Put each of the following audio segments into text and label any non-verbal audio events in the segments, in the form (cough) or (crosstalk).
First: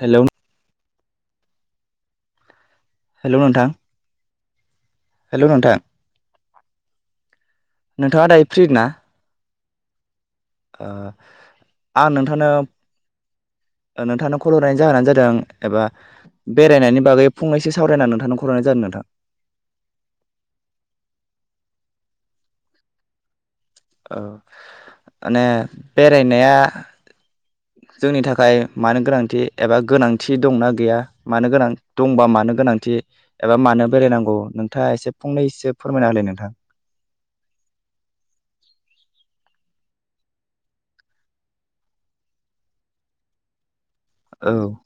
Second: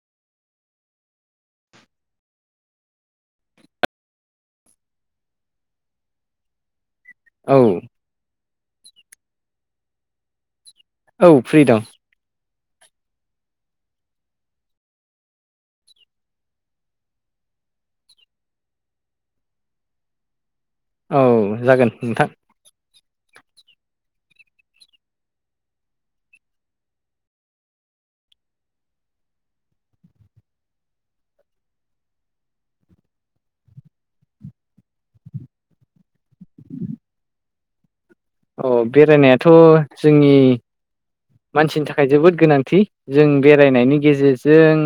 हेल'। (inaudible) हेल' नोंथां। हेल' नोंथां औ नोंथाङा दायो फ्रि ना? ओ औ फ्रि दं आं नोंथांनो। नोंथांनो खल' हरनायनि जाहोनानो जादों एबा। बेरायनायनि बागै फंनैसो सावरायना नोंथांनो खल हरनाय जादों नोंथां। औ जागोन नोंथां। औ माने बेरायनाया। जोंनि थाखाय मानो गोनांथि एबा गोनांथि दंना गैया मानो गोनां दंबा मानो गोनां। गोनांथि एबा मानो बेरायनांगौ नोंथाङा एसे फंनैसो फोरमायना होलाय नोंथां। अ बेरायनायाथ' जोंनि। मानसिनि थाखाय जोबोद गोनांथि जों बेरायनायनि औ गेजेरजों।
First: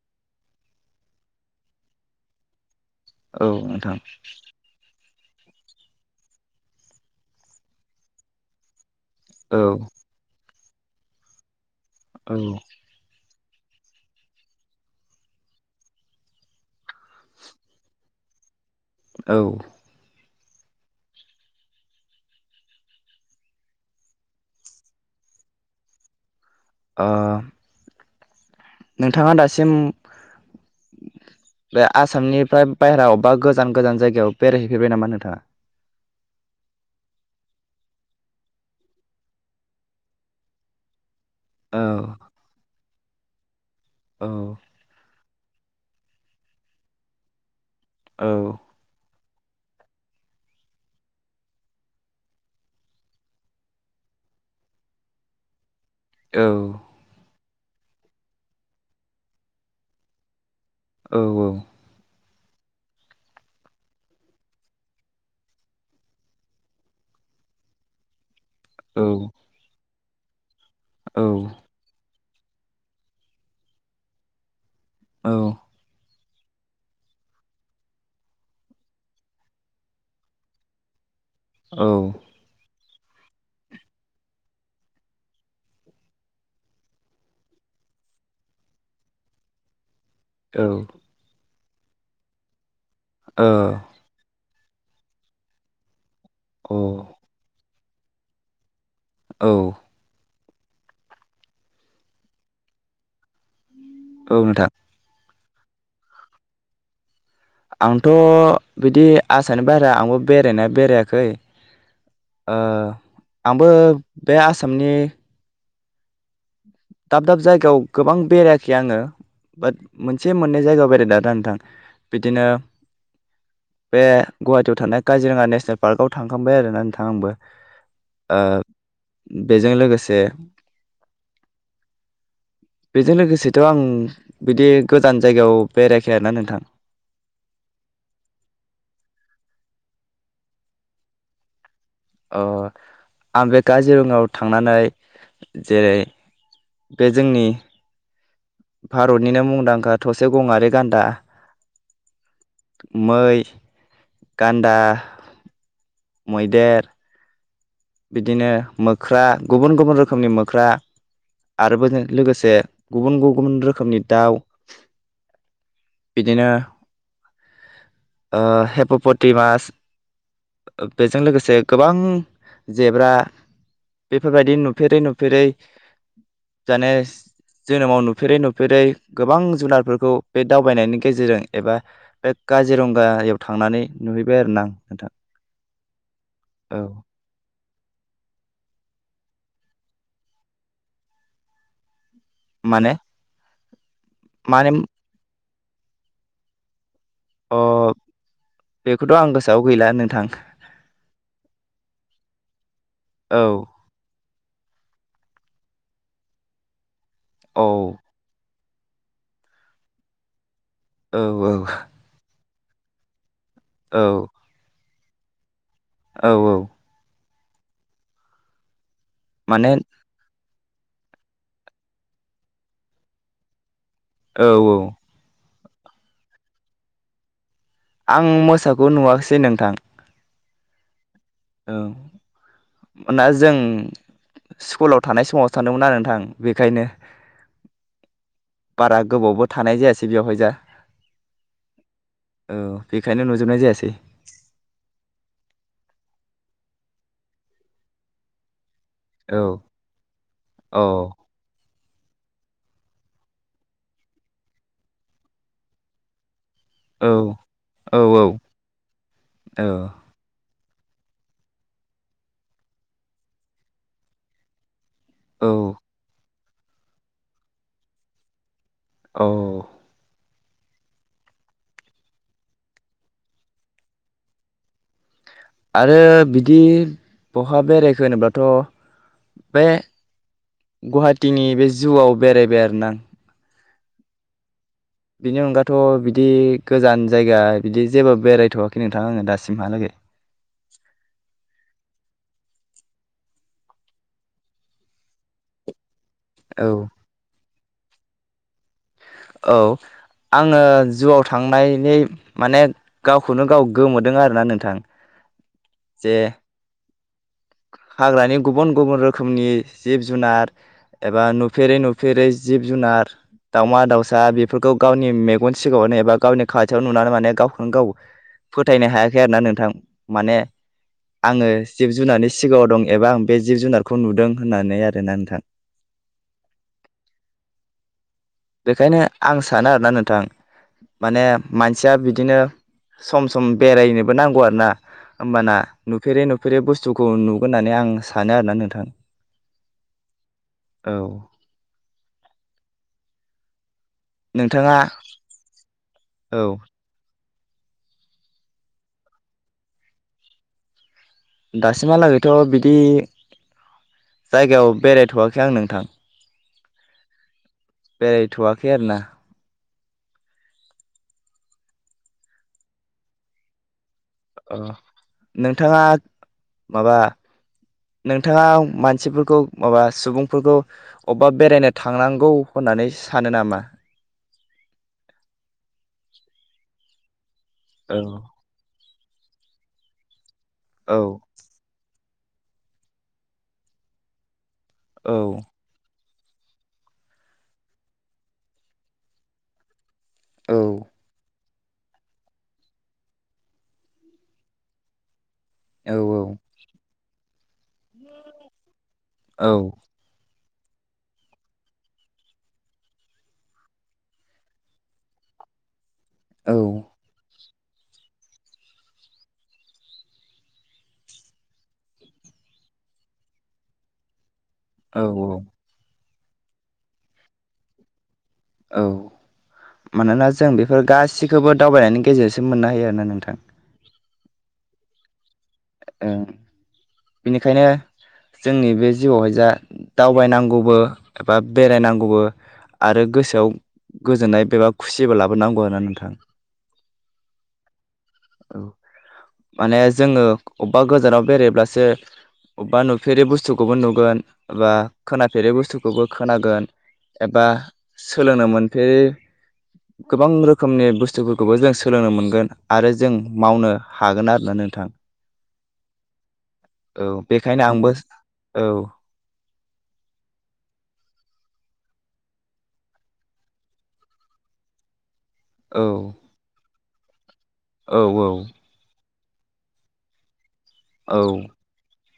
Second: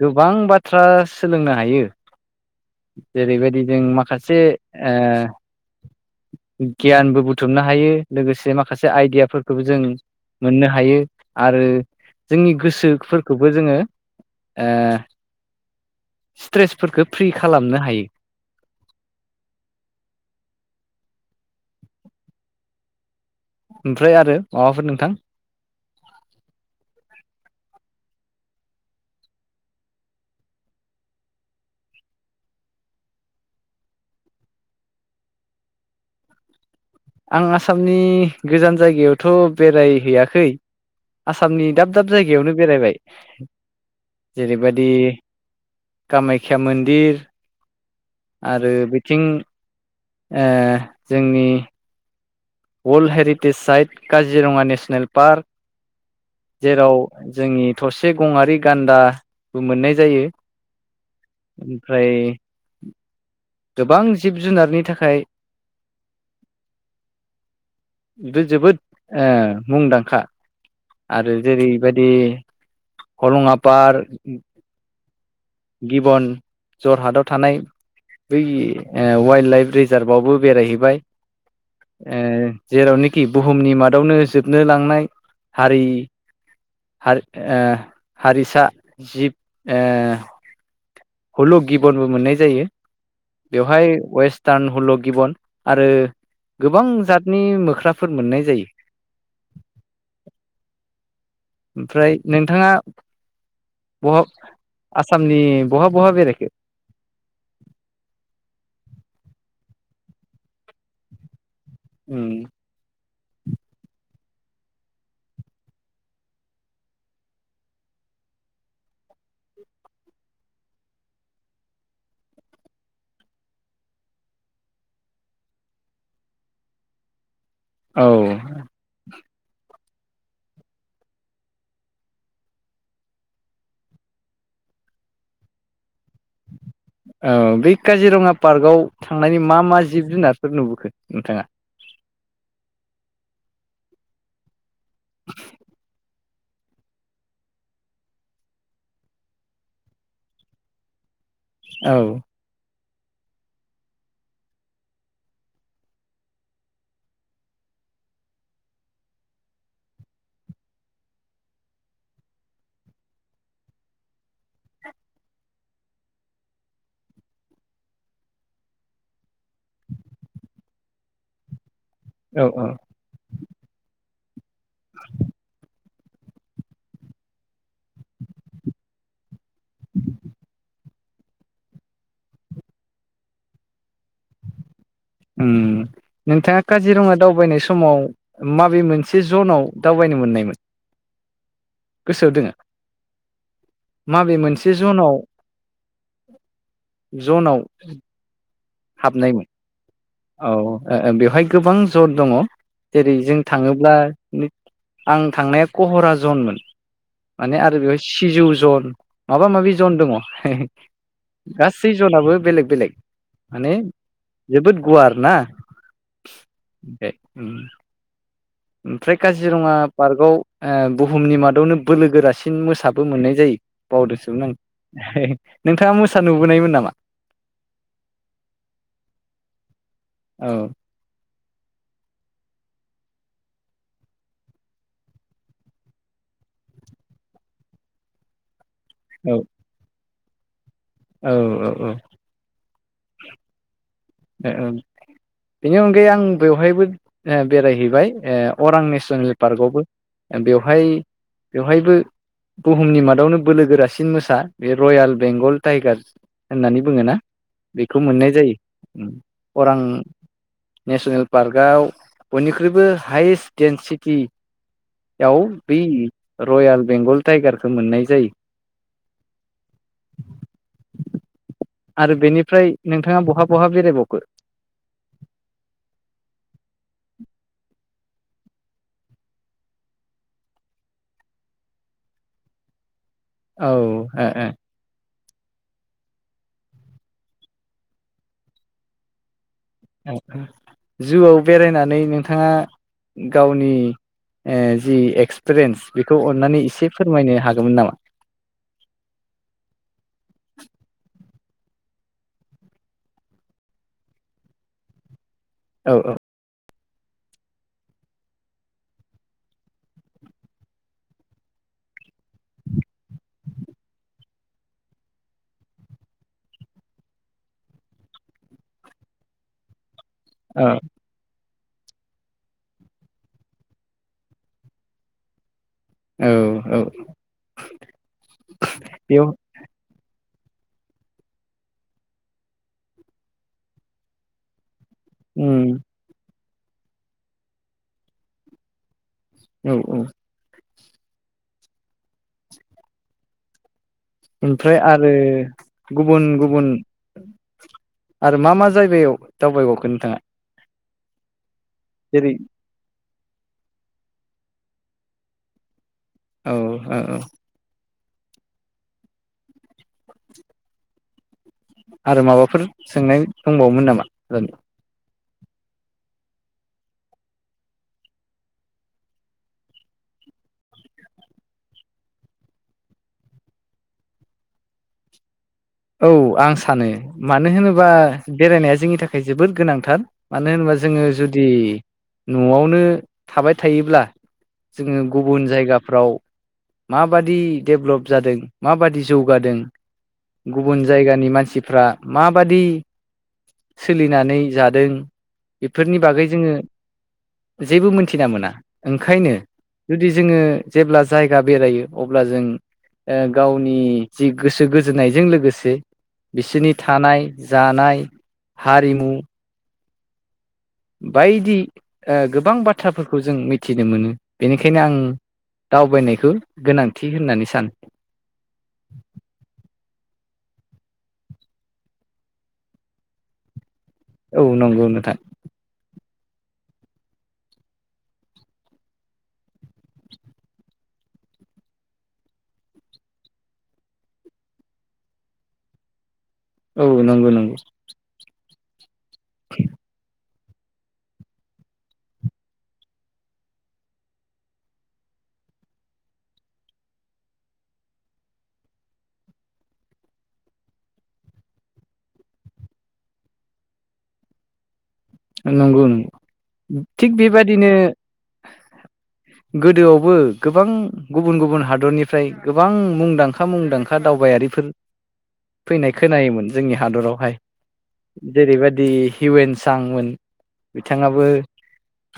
गोबां बाथ्रा सोलोंनो हायो। औ जेरैबायदि जों नोंथां माखासे ओ गियानबो बुथुमनो हायो लोगोसे माखासे। औ आइडियाफोरखौबो जों मोननो हायो आरो औ जोंनि गोसोफोर खौबो जोङो। ओ स्ट्रेसफोरखौ फ्रि खालामनो हायो। औ ओमफ्राय आरो माबाफोर नोंथां? ओ नोंथाङा दासिम। बे आसामनिफ्राय बायहेराव बा गोजान गोजान जायगायाव बेरायहैफैबाय नामा नोंथाङा? आं आसामनि गोजान जायगायावथ' बेरायहैयाखै। आसामनि औ दाब दाब जायगायावनो बेरायबाय जेरैबायाददि। कामायख्या मन्दिर। औ आरो बिथिं ओ जोंनि। World heritage site Kaziranga national park औ जेराव जोंनि थसे गंआरि गान्दाबो मोननाय जायो। औ ओमफ्राय गोबां जिब जुनारनि थाखाय। बे जोबोद ओ मुंदांखा आरो जेरैबायदि। हरुं आ पार्क। गिबन। जरहाटआव थानाय बै वाइल्ड लाइफ रिजार्भआवबो बेरायहैबाय। औ (unintelligible) जेरावनोखि बुहुमनि मादावनो जोबनो लांनाय हारि। हारि ओ हारिसाा जिब ओ औ हुलु गिबनबो मोननाय जायो बेवहाय औ वेस्टार्न हुलु गिबन आरो। औ गोबां जातनि मोख्राफोर मोननाय जायो। औ ओमफ्राय नोंथाङा बह नोंथां आसामनि बहा बहा बेराइखो आंथ' बिदि आसानि बाहेरा आंबो बेरायनाया बेरायाखै उम ओ आंबो बे आसामनि दाब दाब जायगायाव गोबां बेरायाखै आङो बाट मोनसे मोननै जायगायाव बेराय द दा नोंथां बिदिनो बे गुवाहाटियाव थानाय काजिरङा नेसनेल पार्कआव थांखांबाय आरोना नोंथां आंबो औ ओ बेजों लोगोसे (inaudible) बेजों लोगोसेथ' आं बिदि गोजान जायगायाव बेरायखाया ना नोंथां औ बे काजिरङा पार्कआव थांनायनि मा मा जिब जुनारफोर नुबोखो नोंथाङा अ आं बे काजिरङायाव थांनानै जेरै बे जोंनि भारतनिनो मुंदांखा थसे गङारि गान्दा औ मै गान्दा मैदेर बिदिनो मोख्रा गुबुन गुबुन रोखोमनि मोख्रा आरो बोजों लोगोसे गुबुन गुबुन रोखोमनि दाउ बिदिनो ओ हेप'पटि मास बेजों लोगोसे गोबां औ औ जेब्रा बेफोरबायदि नुफेरै नुफेरै जानेस जोनोमाव नुफेरै नुफेरै गोबां जुनारफोरखौ बे दावबायनायनि गेजेरजों एबा बे काजिरंगायाव थांनानै नुहैबाय आरो ना आं नोंथां उम नोंथाङा औ काजिरङा दावबायनाय सम, समाव माबे मोनसे जनाव दावबायनो मोननायमोन, गोसोआव दोङो, माने माबे माने मोनसे जनाव अ जनाव, बेखौथ' आं हाबनायमोन गोसोआव गैला, नोंथां औ ओ ओ बेवहाय गोबां जर दङ जेरै जों औ थाङोब्ला, आं थांनाया कहरा जनमोन माने औ आरो बेवहाय सिजौ ज'ल माबा माबि जन दङ हे औ गासै ज'नाबो बेलेग बेलेग, माने औ जोबोद गुवार ना औ औ बे, उम ओमफ्राय माने काजिरङा पार्कआव, ओ बुहुमनि मादावनो बोलो गोरासिन मोसाबो मोननाय जायो बावदोसोम औ आं औ हे, नोंथाङा मोसा नुबोनायमोन नामा? आं मोसाखौ नुवाखसै नोंथां, औ औ ओनबाना जों स्कुलाव थानाय समावसो सानदोंमोन आरो नोंथां बेखायनो, बारा गोबावबो थानाय जायासै बेवहाय जा, औ औ औ औ बेखायनो नुजोबनाय जायासै, ओ ओ बेनि अनगायै आं बेवहायबो बेरायहैबाय ओ अरां नेसनेल औ पार्क आवबो औ बेवहाय बेवहायबो, बुहुमनि मादावनो बोलो गोरासिन मोसा बे रयाल बेंगल टाइगार, होननानै बुङोना औ औ बेखौ मोननाय जायो औ अरां नेसनेल पार्कआव बयनिख्रुइबो हायेस्ट डेन्सिटि याव औ बै रयाल बेंगल टाइगारखौ मोननाय जायो। औ आरो बेनिफ्राय नोंथांङा बहा बहा बेरायबावखो? आरो बिदि बहा बेरायखो होनोब्लाथ' बे गुवाहाटिनि बे जुआव बेरायबाय आरोना, औ ओ ओ बिनि अनगाथ' बिदि गोजान जायगा बिदि जेबो बेरायथ'वाखै नोंथां आङो दासि ओ जुआव बेरायनानै नों थाङा गावनि ओ जि एक्सपिरियेन्स, बेखौ अननानै औ इसे फोरमायनो हागोमोन नामा? औ आंङो जुआव, थांनायहै माने गावखौनो गाव गोमोदों आरोना नोंथां। औ औ जे हाग्रानि गुबुन गुबुन रोखोमनि जिब जुनार, एबा नुफेरै नुफेरै जिब जुनार, दाउमा दाउसा बेफोरखौ गावनि मेगन सिगांङावनो एबा गावनि खाथियाव नुनानै माने गावखौनो गाव, फोथायनो हायाखै आरो ना नोंथां माने औ आंङो जिब जुनारनि, सिगाङाव दं एबा आं बे जिब जुनारखौ नुदों होननानै आरोना नोंथां, (inaudible) औ औ बेखायनो बेयाव आं सानो आरोना नोंथां, माने मानसिया बिदिनो सम सम बेरायनोबो नांगौ आरोना। होमबाना उम नुफेरै नुफेरै बुस्थुखौ नुगोन होननानै आं सानो आरो ना नोंथां, औ औ औ, ओमफ्राय नोंथाङा आरो गुबुन औ गुबुन, आरो मा मा जायगायाव दावबायबावखो नोंथाङा, जेरै दासिमहालागैथ' बिदि जायगायाव बेरायथ'वाखै आं नोंथां। औ औ औ। बेरायथ'वाखै आरो ना। आरो माबाफोर सोंनाय दंबावोमोन नामा? ओ नोंथाङा माबा नोंथाङा मानसिफोरखौ माबा सुबुंफोरखौ अबेबा बेरायनो थांनांगौ होन नानै सानो नामा? औ आं सानो मानो होनोबा औ बेरायनाया जोंनि थाखाय जोबोद गोनांथार। मानो होनोबा औ जोंङो जुदि न'आवनो थाबाय थायोब्ला जोंङो औ गुबुन जायगाफ्राव माबादि डेभ्लप जादों माबादि जौगादों औ गुबुन जायगानि मानसि फ्रा माबादि सोलिनानै जादों औ बेफोरनि बागै जोंङो जेबो मोनथिना मोना। ओंखायनो औ जुदि जोंङो जेब्ला जायगा बेरायो अब्ला जों ओ गावनि जि गोसो गोजोननाय जों लोगोसे औ बिसोरनि थानाय जानाय हारिमु बायदि ओ गोबां बाथ्राफोरखौ जों मिथिनो मोनो। बेनिखायनो आं औ औ दावबायनायखौ गोनांथि होननानै सानो। औ मानोना जों बे फोर गासिखौबो दावबायनायनि गेजेरजोंसो मोननो हायो आरोना नोंथां। औ नंगौ नोंथां। ओ बिनिखायनो जोंनि बे जिउआवहाय जा दावबायनांगौबो एबा बेरायनांगौबो आरो गोसोआव गोजोननाय बेबा खुसिबो लाबोनांगौ आरोना नोंथां। औ नंगौ नंगौ। औ माने जोंङो अबेबा गोजानाव बेरायब्लासो अबेबा नुफेरै बुस्थुखौबो नुगोन बा खोनाफेरै बुस्थुखौबो खोनागोन। एबा सोलोंनो मोनपेरि गोबां रोखोमनि बुस्थुफोरखौबो जों सोलोंनो मोनगोन आरो जों मावनो हागोन आरोना नों नोंथां। नंगौ नंगौ औ थिग बेखायनो बेबादिनो आंबो औ। गोदोआवबो गोबां गुबुन गुबुन हादरनिफ्राय गोबां मुंदांखा मुंदांखा दावबाय बाइआरिफोर औ फैनाय खोनायोमोन जोंनि हादरावहाय औ जेरैबायदि हिउवन सांमोन औ बिथाङाबो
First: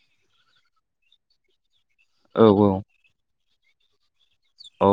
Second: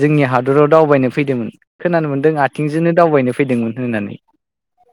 जोंनि हादराव दावबायनो फैदोंमोन। खोनानो मोन्दों औ औ आथिंजोंनो दावबायनो फैदोंमोन होननानै। औ।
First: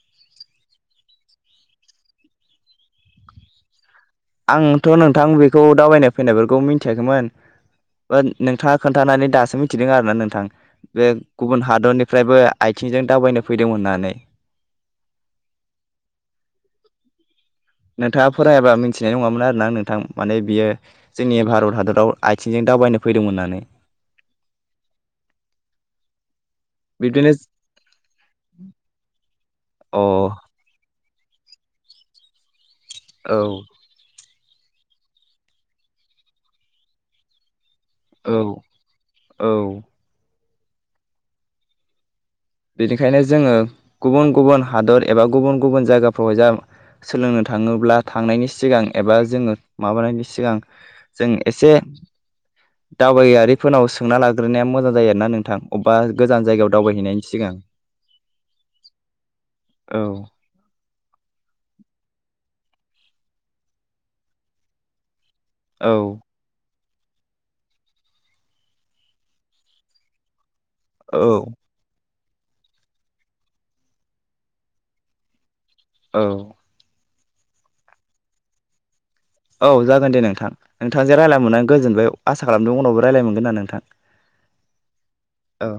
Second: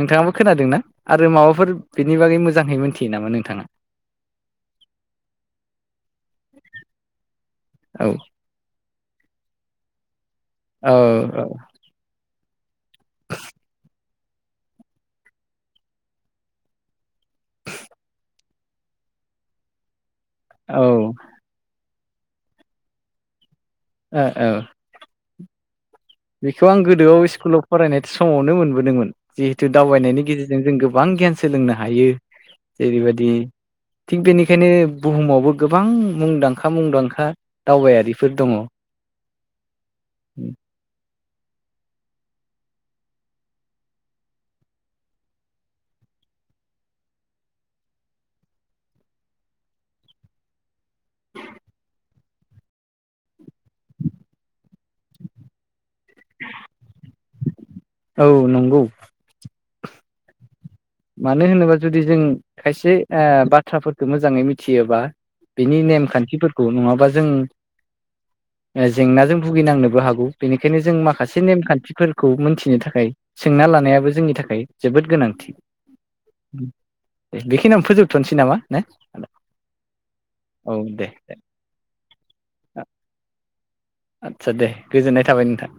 नोंथाङाबो खोनादोंना आरो माबाफोर बिनि बागै मोजांहै मोनथियो नामा नोंथाङा? आंथ' नोंथां बेखौ दावबायनाय फैनायफोरखौ मिथियाखैमोन औ बा नोंथाङा खोन्थानानै दासो मिथिदों आरोना नोंथां औ बे औ गुबुन हादरनिफ्रायबो आथिंजों दावबायनो फैदों होननानै। नोंथाङा फरायाबा मिथिनाय नङामोन आरोना नोंथां माने बियो ओ जोंनि भारत हादराव आइथिंजों दावबायनो फैदोंमोन होननानै। ओ औ। बेखौ आं गोदोआव बिब्दिनो स्कुलाव फरायनाय समावनो मोनबोदोंमोन जिहेतु अ औ दावबायनायनि गेजेरजों जों गो बां गियान सोलोंनो हायो जेरैबायदि थिग बेनिखायनो बुहुमावबो गोबां मुंदांखा मुंदांखा दावबायारिफोर औ दङ। औ बेनिखायनो जोङो गुबुन गुबुन हादर एबा गुबुन गुबुन जायगाफ्रावहाय जा सोलोंनो थाङोब्ला थांनायनि सिगां एबा जोङो माबानायनि सिगां जों एसे दावबायारिफोरनाव सोंना लाग्रोनाया मोजां जायो आरोना नोंथां अबेबा गोजान जायगायाव दावबायहैनायनि सिगां औ नंगौ औ मानो होनोबा जुदि जों खायसे ओ बाथ्राफोरखौ मोजाङै मिथियोबा बेनि औ नेमखान्थिफोरखौ नङा बा जों जेंनाजों भुगिनांनोबो हागौ बेनिखायनो जों माखासे औ नेमखान्थिफोर खौ मोनथिनो थाखाय सोंना लानायाबो जोंनि थाखाय जोबोद गोनांथि औ (unintelligible) बे खिनियावनो फोजोबथ'नोसै नामा ना औ जागोन दे नोंथां। औ नोंथां दे जों दे रायल्लाय मोननानै गोजोनबाय आसा खालामदों उनावबो रायज्लाय मोनगोन ना नोंथां आदसा दे गोजोननाय थाबाय नोंथां औ